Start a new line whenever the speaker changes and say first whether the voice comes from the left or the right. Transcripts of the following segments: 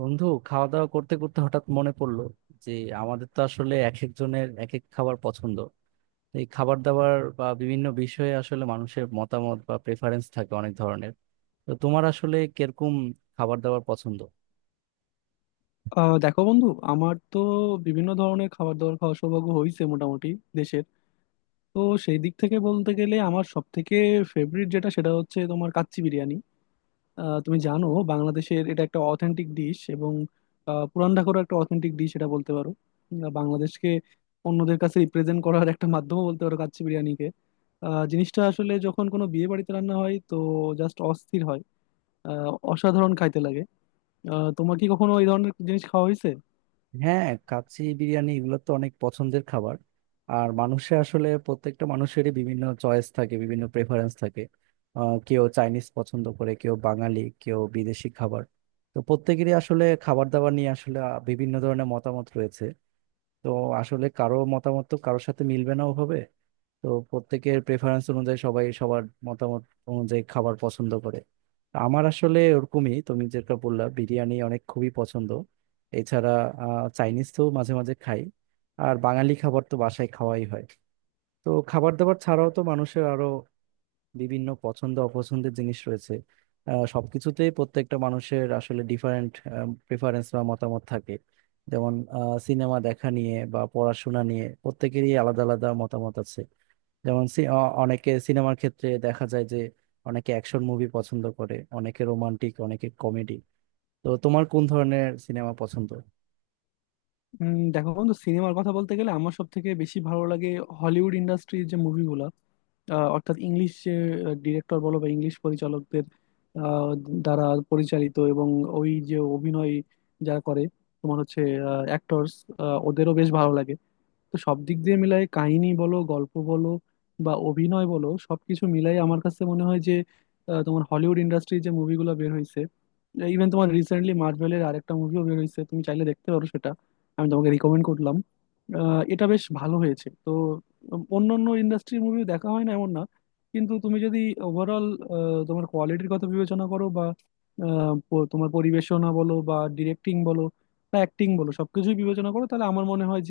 right: বন্ধু, খাওয়া দাওয়া করতে করতে হঠাৎ মনে পড়লো যে আমাদের তো আসলে এক একজনের এক এক খাবার পছন্দ। এই খাবার দাবার বা বিভিন্ন বিষয়ে আসলে মানুষের মতামত বা প্রেফারেন্স থাকে অনেক ধরনের। তো তোমার আসলে কিরকম খাবার দাবার পছন্দ?
left: দেখো বন্ধু, আমার তো বিভিন্ন ধরনের খাবার দাবার খাওয়ার সৌভাগ্য হয়েছে মোটামুটি দেশের। তো সেই দিক থেকে বলতে গেলে আমার সব থেকে ফেভারিট যেটা, সেটা হচ্ছে তোমার কাচ্চি বিরিয়ানি। তুমি জানো, বাংলাদেশের এটা একটা অথেন্টিক ডিশ, এবং পুরান ঢাকারও একটা অথেন্টিক ডিশ এটা বলতে পারো। বাংলাদেশকে অন্যদের কাছে রিপ্রেজেন্ট করার একটা মাধ্যমও বলতে পারো কাচ্চি বিরিয়ানিকে। জিনিসটা আসলে যখন কোনো বিয়ে বাড়িতে রান্না হয়, তো জাস্ট অস্থির হয়। অসাধারণ খাইতে লাগে। তোমার কি কখনো এই ধরনের জিনিস খাওয়া হয়েছে?
right: হ্যাঁ, কাচ্চি বিরিয়ানি এগুলো তো অনেক পছন্দের খাবার। আর মানুষের আসলে প্রত্যেকটা মানুষেরই বিভিন্ন চয়েস থাকে, বিভিন্ন প্রেফারেন্স থাকে। কেউ চাইনিজ পছন্দ করে, কেউ বাঙালি, কেউ বিদেশি খাবার। তো প্রত্যেকেরই আসলে খাবার দাবার নিয়ে আসলে বিভিন্ন ধরনের মতামত রয়েছে। তো আসলে কারো মতামত তো কারোর সাথে মিলবে না ওভাবে। তো প্রত্যেকের প্রেফারেন্স অনুযায়ী সবাই সবার মতামত অনুযায়ী খাবার পছন্দ করে। আমার আসলে ওরকমই, তুমি যেটা বললা বিরিয়ানি অনেক খুবই পছন্দ। এছাড়া চাইনিজ তো মাঝে মাঝে খাই, আর বাঙালি খাবার তো বাসায় খাওয়াই হয়। তো খাবার দাবার ছাড়াও তো মানুষের আরো বিভিন্ন পছন্দ অপছন্দের জিনিস রয়েছে। সবকিছুতেই প্রত্যেকটা মানুষের আসলে ডিফারেন্ট প্রেফারেন্স বা মতামত থাকে। যেমন সিনেমা দেখা নিয়ে বা পড়াশোনা নিয়ে প্রত্যেকেরই আলাদা আলাদা মতামত আছে। যেমন অনেকে সিনেমার ক্ষেত্রে দেখা যায় যে অনেকে অ্যাকশন মুভি পছন্দ করে, অনেকে রোমান্টিক, অনেকে কমেডি। তো তোমার কোন ধরনের সিনেমা পছন্দ?
left: দেখো বন্ধু, সিনেমার কথা বলতে গেলে আমার সব থেকে বেশি ভালো লাগে হলিউড ইন্ডাস্ট্রির যে মুভিগুলো, অর্থাৎ ইংলিশ ডিরেক্টর বলো বা ইংলিশ পরিচালকদের আহ, দ্বারা পরিচালিত। এবং ওই যে অভিনয় যারা করে, তোমার হচ্ছে অ্যাক্টরস, ওদেরও বেশ ভালো লাগে। তো সব দিক দিয়ে মিলাই কাহিনী বলো, গল্প বলো বা অভিনয় বলো, সবকিছু মিলাই আমার কাছে মনে হয় যে তোমার হলিউড ইন্ডাস্ট্রি যে মুভিগুলো বের হয়েছে, ইভেন তোমার রিসেন্টলি মার্ভেলের আরেকটা মুভিও বের হয়েছে, তুমি চাইলে দেখতে পারো সেটা, আমি তোমাকে রিকমেন্ড করলাম। এটা বেশ ভালো হয়েছে তো। অন্য অন্য ইন্ডাস্ট্রির মুভি দেখা হয় না এমন না, কিন্তু তুমি যদি ওভারঅল তোমার কোয়ালিটির কথা বিবেচনা করো বা তোমার পরিবেশনা বলো বা ডিরেক্টিং বলো বা অ্যাক্টিং বলো, সবকিছুই বিবেচনা করো, তাহলে আমার মনে হয়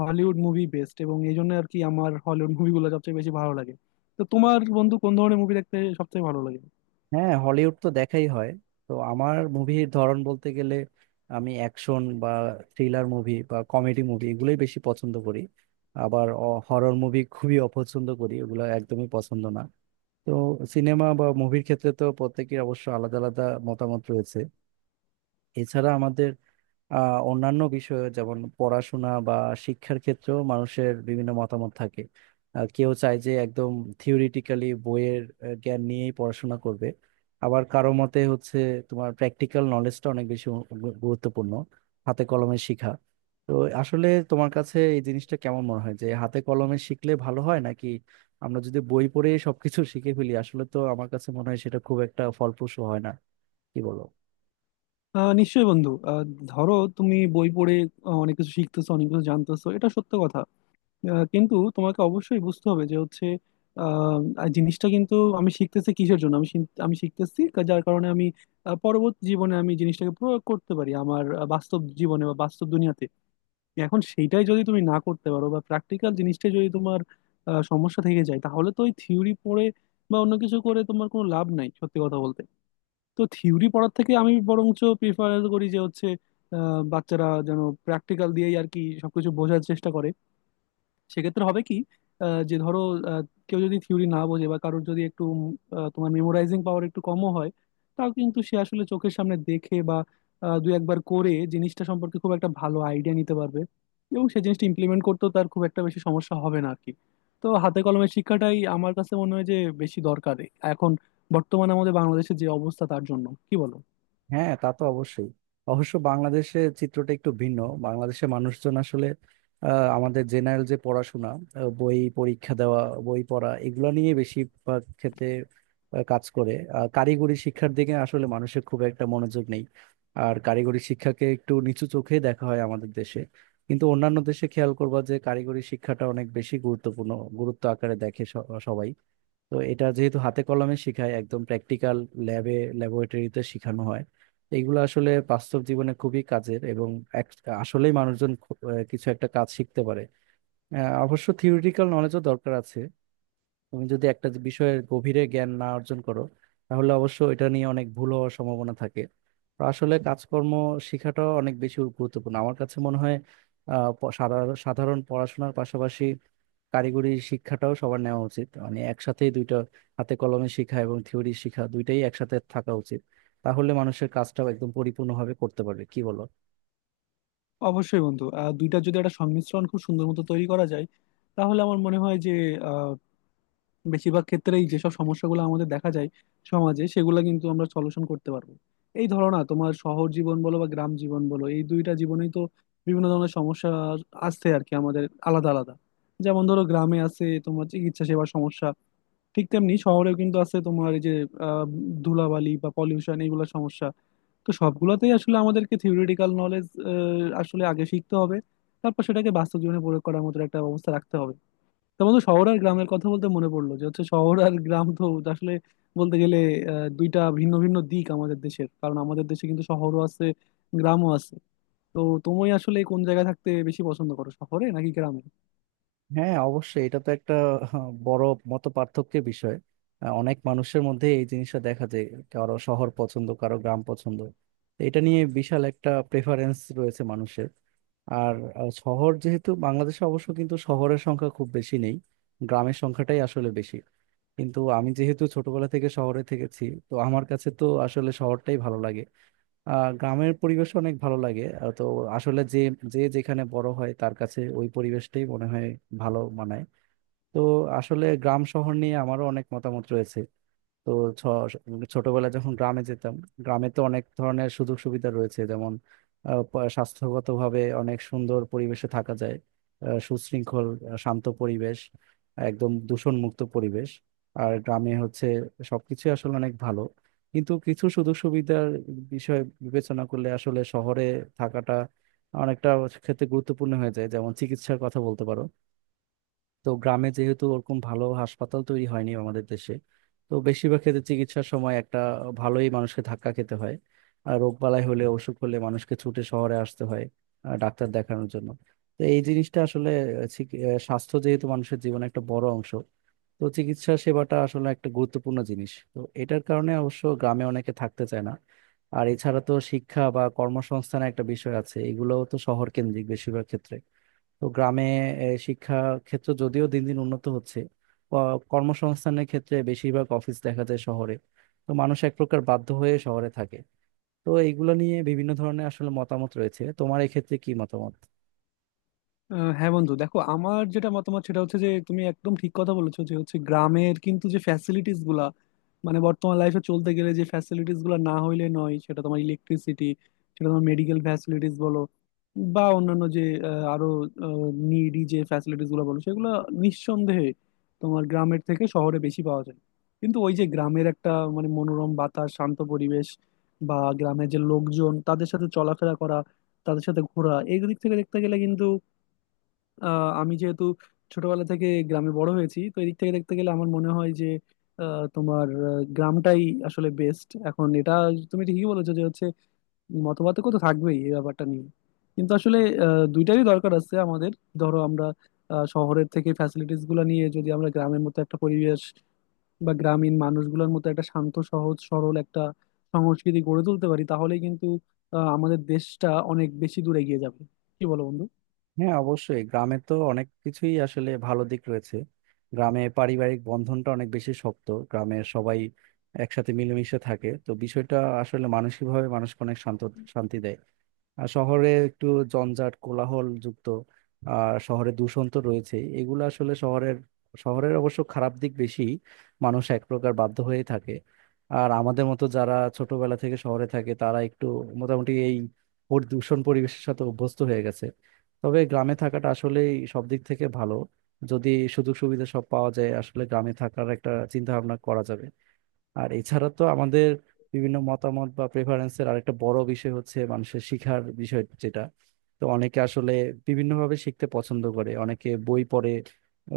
left: হলিউড মুভি বেস্ট। এবং এই জন্য আর কি আমার হলিউড মুভিগুলো সবচেয়ে বেশি ভালো লাগে। তো তোমার বন্ধু কোন ধরনের মুভি দেখতে সবচেয়ে ভালো লাগে?
right: হ্যাঁ, হলিউড তো দেখাই হয়। তো আমার মুভির ধরন বলতে গেলে আমি অ্যাকশন বা থ্রিলার মুভি বা কমেডি মুভি এগুলোই বেশি পছন্দ করি। আবার হরর মুভি খুবই অপছন্দ করি, এগুলো একদমই পছন্দ না। তো সিনেমা বা মুভির ক্ষেত্রে তো প্রত্যেকের অবশ্য আলাদা আলাদা মতামত রয়েছে। এছাড়া আমাদের অন্যান্য বিষয়ে যেমন পড়াশোনা বা শিক্ষার ক্ষেত্রেও মানুষের বিভিন্ন মতামত থাকে। কেউ চায় যে একদম থিওরিটিক্যালি বইয়ের জ্ঞান নিয়েই পড়াশোনা করবে। আবার কারো মতে হচ্ছে তোমার প্র্যাকটিক্যাল নলেজটা অনেক বেশি গুরুত্বপূর্ণ, হাতে কলমে শিখা। তো আসলে তোমার কাছে এই জিনিসটা কেমন মনে হয়, যে হাতে কলমে শিখলে ভালো হয় নাকি আমরা যদি বই পড়ে সবকিছু শিখে ফেলি? আসলে তো আমার কাছে মনে হয় সেটা খুব একটা ফলপ্রসূ হয় না। কি বলো?
left: নিশ্চয়ই বন্ধু, ধরো তুমি বই পড়ে অনেক কিছু শিখতেছো, অনেক কিছু জানতেছো, এটা সত্য কথা। কিন্তু তোমাকে অবশ্যই বুঝতে হবে যে হচ্ছে আর জিনিসটা কিন্তু আমি শিখতেছি কিসের জন্য? আমি আমি শিখতেছি যার কারণে আমি পরবর্তী জীবনে আমি জিনিসটাকে প্রয়োগ করতে পারি আমার বাস্তব জীবনে বা বাস্তব দুনিয়াতে। এখন সেইটাই যদি তুমি না করতে পারো বা প্র্যাকটিক্যাল জিনিসটা যদি তোমার সমস্যা থেকে যায়, তাহলে তো ওই থিওরি পড়ে বা অন্য কিছু করে তোমার কোনো লাভ নাই সত্যি কথা বলতে। তো থিওরি পড়ার থেকে আমি বরঞ্চ প্রিফার করি যে হচ্ছে বাচ্চারা যেন প্র্যাকটিক্যাল দিয়েই আর কি সবকিছু বোঝার চেষ্টা করে। সেক্ষেত্রে হবে কি যে ধরো আহ, কেউ যদি থিওরি না বোঝে বা কারোর যদি একটু তোমার মেমোরাইজিং পাওয়ার একটু কমও হয়, তাও কিন্তু সে আসলে চোখের সামনে দেখে বা দুই একবার করে জিনিসটা সম্পর্কে খুব একটা ভালো আইডিয়া নিতে পারবে, এবং সেই জিনিসটা ইমপ্লিমেন্ট করতেও তার খুব একটা বেশি সমস্যা হবে না আর কি। তো হাতে কলমের শিক্ষাটাই আমার কাছে মনে হয় যে বেশি দরকার এখন, বর্তমানে আমাদের বাংলাদেশের যে অবস্থা, তার জন্য। কি বলো?
right: হ্যাঁ, তা তো অবশ্যই। অবশ্য বাংলাদেশে চিত্রটা একটু ভিন্ন। বাংলাদেশে মানুষজন আসলে আমাদের জেনারেল যে পড়াশোনা, বই পরীক্ষা দেওয়া, বই পড়া এগুলো নিয়ে বেশিরভাগ ক্ষেত্রে কাজ করে। আর কারিগরি শিক্ষার দিকে আসলে মানুষের খুব একটা মনোযোগ নেই। আর কারিগরি শিক্ষাকে একটু নিচু চোখে দেখা হয় আমাদের দেশে। কিন্তু অন্যান্য দেশে খেয়াল করবা যে কারিগরি শিক্ষাটা অনেক বেশি গুরুত্বপূর্ণ, গুরুত্ব আকারে দেখে সবাই। তো এটা যেহেতু হাতে কলমে শেখায়, একদম প্র্যাকটিক্যাল ল্যাবে, ল্যাবরেটরিতে শেখানো হয়। তো এগুলো আসলে বাস্তব জীবনে খুবই কাজের এবং এক- আসলেই মানুষজন কিছু একটা কাজ শিখতে পারে। অবশ্য থিওরিটিক্যাল নলেজও দরকার আছে। তুমি যদি একটা বিষয়ের গভীরে জ্ঞান না অর্জন করো, তাহলে অবশ্য এটা নিয়ে অনেক ভুল হওয়ার সম্ভাবনা থাকে। তো আসলে কাজকর্ম শেখাটাও অনেক বেশি গুরুত্বপূর্ণ আমার কাছে মনে হয়। সাধারণ সাধারণ পড়াশোনার পাশাপাশি কারিগরি শিক্ষাটাও সবার নেওয়া উচিত, মানে একসাথেই দুইটা, হাতে কলমে শিখা এবং থিওরি শিখা দুইটাই একসাথে থাকা উচিত। তাহলে মানুষের কাজটাও একদম পরিপূর্ণভাবে করতে পারবে। কি বলো?
left: অবশ্যই বন্ধু, দুইটা যদি একটা সংমিশ্রণ খুব সুন্দর মতো তৈরি করা যায়, তাহলে আমার মনে হয় যে বেশিরভাগ ক্ষেত্রেই যেসব সমস্যাগুলো আমাদের দেখা যায় সমাজে, সেগুলো কিন্তু আমরা সলিউশন করতে পারবো। এই ধরো না, তোমার শহর জীবন বলো বা গ্রাম জীবন বলো, এই দুইটা জীবনেই তো বিভিন্ন ধরনের সমস্যা আসছে আর কি আমাদের, আলাদা আলাদা। যেমন ধরো, গ্রামে আছে তোমার চিকিৎসা সেবার সমস্যা, ঠিক তেমনি শহরেও কিন্তু আছে তোমার এই যে আহ, ধুলাবালি বা পলিউশন, এইগুলো সমস্যা। তো সবগুলোতেই আসলে আমাদেরকে থিওরিটিক্যাল নলেজ আসলে আগে শিখতে হবে, তারপর সেটাকে বাস্তব জীবনে প্রয়োগ করার মতো একটা অবস্থা রাখতে হবে। তো বন্ধু, শহর আর গ্রামের কথা বলতে মনে পড়লো যে হচ্ছে শহর আর গ্রাম তো আসলে বলতে গেলে দুইটা ভিন্ন ভিন্ন দিক আমাদের দেশের। কারণ আমাদের দেশে কিন্তু শহরও আছে, গ্রামও আছে। তো তুমি আসলে কোন জায়গায় থাকতে বেশি পছন্দ করো, শহরে নাকি গ্রামে?
right: হ্যাঁ, অবশ্যই। এটা তো একটা আহ, বড় মত পার্থক্যের বিষয়। অনেক মানুষের মধ্যে এই জিনিসটা দেখা যায়, কারো শহর পছন্দ, কারো গ্রাম পছন্দ। তো এটা নিয়ে বিশাল একটা প্রেফারেন্স রয়েছে মানুষের। আর শহর যেহেতু বাংলাদেশে, অবশ্য কিন্তু শহরের সংখ্যা খুব বেশি নেই, গ্রামের সংখ্যাটাই আসলে বেশি। কিন্তু আমি যেহেতু ছোটবেলা থেকে শহরে থেকেছি, তো আমার কাছে তো আসলে শহরটাই ভালো লাগে। গ্রামের পরিবেশ অনেক ভালো লাগে। তো আসলে যে যে যেখানে বড় হয় তার কাছে ওই পরিবেশটাই মনে হয় ভালো মানায়। তো আসলে গ্রাম শহর নিয়ে আমারও অনেক মতামত রয়েছে। তো ছ- ছোটবেলায় যখন গ্রামে যেতাম, গ্রামে তো অনেক ধরনের সুযোগ সুবিধা রয়েছে, যেমন স্বাস্থ্যগতভাবে অনেক সুন্দর পরিবেশে থাকা যায়। সুশৃঙ্খল, শান্ত পরিবেশ, একদম দূষণমুক্ত পরিবেশ। আর গ্রামে হচ্ছে সবকিছু আসলে অনেক ভালো। কিন্তু কিছু সুযোগ সুবিধার বিষয় বিবেচনা করলে আসলে শহরে থাকাটা অনেকটা ক্ষেত্রে গুরুত্বপূর্ণ হয়ে যায়, যেমন চিকিৎসার কথা বলতে পারো। তো গ্রামে যেহেতু ওরকম ভালো হাসপাতাল তৈরি হয়নি আমাদের দেশে, তো বেশিরভাগ ক্ষেত্রে চিকিৎসার সময় একটা ভালোই মানুষকে ধাক্কা খেতে হয়। আর রোগ বালাই হলে, অসুখ হলে মানুষকে ছুটে শহরে আসতে হয় ডাক্তার দেখানোর জন্য। তো এই জিনিসটা আসলে, স্বাস্থ্য যেহেতু মানুষের জীবনে একটা বড় অংশ, তো চিকিৎসা সেবাটা আসলে একটা গুরুত্বপূর্ণ জিনিস, তো এটার কারণে অবশ্য গ্রামে অনেকে থাকতে চায় না। আর এছাড়া তো শিক্ষা বা কর্মসংস্থানের একটা বিষয় আছে, এগুলোও তো শহর কেন্দ্রিক বেশিরভাগ ক্ষেত্রে। তো গ্রামে শিক্ষা ক্ষেত্র যদিও দিন দিন উন্নত হচ্ছে, কর্মসংস্থানের ক্ষেত্রে বেশিরভাগ অফিস দেখা যায় শহরে। তো মানুষ এক প্রকার বাধ্য হয়ে শহরে থাকে। তো এইগুলো নিয়ে বিভিন্ন ধরনের আসলে মতামত রয়েছে, তোমার এক্ষেত্রে কি মতামত?
left: হ্যাঁ বন্ধু, দেখো আমার যেটা মতামত সেটা হচ্ছে যে তুমি একদম ঠিক কথা বলেছো, যে হচ্ছে গ্রামের কিন্তু যে ফ্যাসিলিটিস গুলা, মানে বর্তমান লাইফে চলতে গেলে যে ফ্যাসিলিটিস গুলা না হইলে নয়, সেটা তোমার ইলেকট্রিসিটি, সেটা তোমার মেডিকেল ফ্যাসিলিটিস বলো বা অন্যান্য যে আরো নিডি যে ফ্যাসিলিটিস গুলো বলো, সেগুলো নিঃসন্দেহে তোমার গ্রামের থেকে শহরে বেশি পাওয়া যায়। কিন্তু ওই যে গ্রামের একটা মানে মনোরম বাতাস, শান্ত পরিবেশ, বা গ্রামের যে লোকজন তাদের সাথে চলাফেরা করা, তাদের সাথে ঘোরা, এই দিক থেকে দেখতে গেলে, আমি যেহেতু ছোটবেলা থেকে গ্রামে বড় হয়েছি, তো এদিক থেকে দেখতে গেলে আমার মনে হয় যে তোমার গ্রামটাই আসলে বেস্ট। এখন এটা তুমি ঠিকই বলেছো যে হচ্ছে মতপার্থক্য তো থাকবেই এই ব্যাপারটা নিয়ে, কিন্তু আসলে দুইটারই দরকার আছে আমাদের। ধরো আমরা শহরের থেকে ফ্যাসিলিটিস গুলো নিয়ে যদি আমরা গ্রামের মতো একটা পরিবেশ বা গ্রামীণ মানুষগুলোর মতো একটা শান্ত সহজ সরল একটা সংস্কৃতি গড়ে তুলতে পারি, তাহলেই কিন্তু আমাদের দেশটা অনেক বেশি দূরে এগিয়ে যাবে। কি বলো বন্ধু?
right: হ্যাঁ, অবশ্যই গ্রামে তো অনেক কিছুই আসলে ভালো দিক রয়েছে। গ্রামে পারিবারিক বন্ধনটা অনেক বেশি শক্ত, গ্রামের সবাই একসাথে মিলেমিশে থাকে। তো বিষয়টা আসলে মানসিকভাবে মানুষকে অনেক শান্ত, শান্তি দেয়। আর শহরে একটু জঞ্জাট কোলাহল যুক্ত। আর শহরে দূষণ তো রয়েছে, এগুলো আসলে শহরের শহরের অবশ্য খারাপ দিক বেশি। মানুষ এক প্রকার বাধ্য হয়ে থাকে। আর আমাদের মতো যারা ছোটবেলা থেকে শহরে থাকে, তারা একটু মোটামুটি এই দূষণ পরিবেশের সাথে অভ্যস্ত হয়ে গেছে। তবে গ্রামে থাকাটা আসলে সব দিক থেকে ভালো। যদি সুযোগ সুবিধা সব পাওয়া যায়, আসলে গ্রামে থাকার একটা চিন্তা ভাবনা করা যাবে। আর এছাড়া তো আমাদের বিভিন্ন মতামত বা প্রেফারেন্সের আরেকটা বড় বিষয় হচ্ছে মানুষের শিখার বিষয় যেটা। তো অনেকে আসলে বিভিন্নভাবে শিখতে পছন্দ করে, অনেকে বই পড়ে,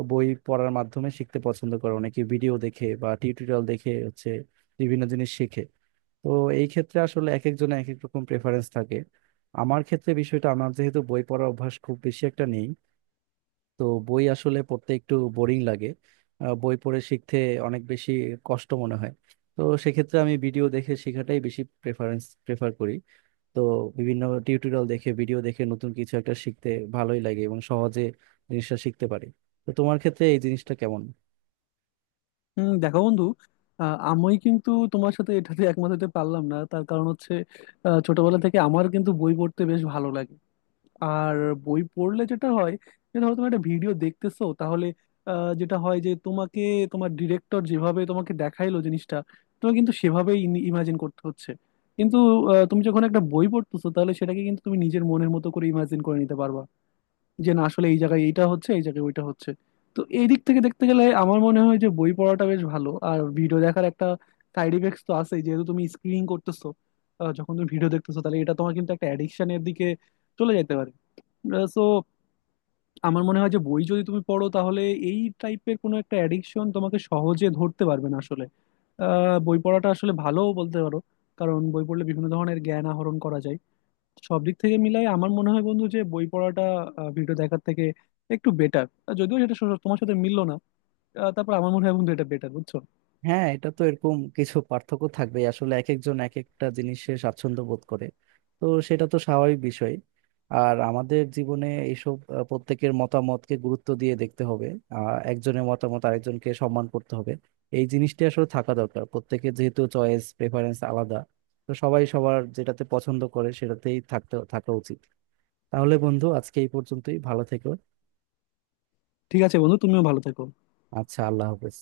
right: বই পড়ার মাধ্যমে শিখতে পছন্দ করে, অনেকে ভিডিও দেখে বা টিউটোরিয়াল দেখে হচ্ছে বিভিন্ন জিনিস শেখে। তো এই ক্ষেত্রে আসলে এক একজনের এক এক রকম প্রেফারেন্স থাকে। আমার ক্ষেত্রে বিষয়টা, আমার যেহেতু বই পড়ার অভ্যাস খুব বেশি একটা নেই, তো বই আসলে পড়তে একটু বোরিং লাগে। বই পড়ে শিখতে অনেক বেশি কষ্ট মনে হয়। তো সেক্ষেত্রে আমি ভিডিও দেখে শেখাটাই বেশি প্রেফার করি। তো বিভিন্ন টিউটোরিয়াল দেখে, ভিডিও দেখে নতুন কিছু একটা শিখতে ভালোই লাগে এবং সহজে জিনিসটা শিখতে পারি। তো তোমার ক্ষেত্রে এই জিনিসটা কেমন?
left: হম, দেখো বন্ধু, আমি কিন্তু তোমার সাথে এটাতে একমত হতে পারলাম না। তার কারণ হচ্ছে ছোটবেলা থেকে আমার কিন্তু বই পড়তে বেশ ভালো লাগে। আর বই পড়লে যেটা হয়, যে ধরো তুমি একটা ভিডিও দেখতেছো, তাহলে যেটা হয় যে তোমাকে, তোমার ডিরেক্টর যেভাবে তোমাকে দেখাইলো জিনিসটা, তোমাকে কিন্তু সেভাবেই ইমাজিন করতে হচ্ছে। কিন্তু তুমি যখন একটা বই পড়তেছো, তাহলে সেটাকে কিন্তু তুমি নিজের মনের মতো করে ইমাজিন করে নিতে পারবা, যে না আসলে এই জায়গায় এইটা হচ্ছে, এই জায়গায় ওইটা হচ্ছে। তো এই দিক থেকে দেখতে গেলে আমার মনে হয় যে বই পড়াটা বেশ ভালো। আর ভিডিও দেখার একটা সাইড ইফেক্টস তো আছে, যেহেতু তুমি স্ক্রিনিং করতেছো। যখন তুমি ভিডিও দেখতেছো, তাহলে এটা তোমার কিন্তু একটা অ্যাডিকশনের দিকে চলে যেতে পারে। সো আমার মনে হয় যে বই যদি তুমি পড়ো, তাহলে এই টাইপের কোনো একটা অ্যাডিকশন তোমাকে সহজে ধরতে পারবে না আসলে। বই পড়াটা আসলে ভালোও বলতে পারো, কারণ বই পড়লে বিভিন্ন ধরনের জ্ঞান আহরণ করা যায়। সব দিক থেকে মিলাই আমার মনে হয় বন্ধু যে বই পড়াটা ভিডিও দেখার থেকে একটু বেটার। যদিও সেটা তোমার সাথে মিললো না, তারপর আমার মনে হয় বন্ধু এটা বেটার। বুঝছো?
right: হ্যাঁ, এটা তো এরকম কিছু পার্থক্য থাকবে। আসলে এক একজন এক একটা জিনিসে স্বাচ্ছন্দ্য বোধ করে, তো সেটা তো স্বাভাবিক বিষয়। আর আমাদের জীবনে এইসব প্রত্যেকের মতামতকে গুরুত্ব দিয়ে দেখতে হবে। একজনের মতামত আরেকজনকে সম্মান করতে হবে। এই জিনিসটি আসলে থাকা দরকার প্রত্যেকের, যেহেতু চয়েস প্রেফারেন্স আলাদা। তো সবাই সবার যেটাতে পছন্দ করে সেটাতেই থাকা উচিত। তাহলে বন্ধু আজকে এই পর্যন্তই, ভালো থেকো।
left: ঠিক আছে বন্ধু, তুমিও ভালো থেকো।
right: আচ্ছা, আল্লাহ হাফেজ।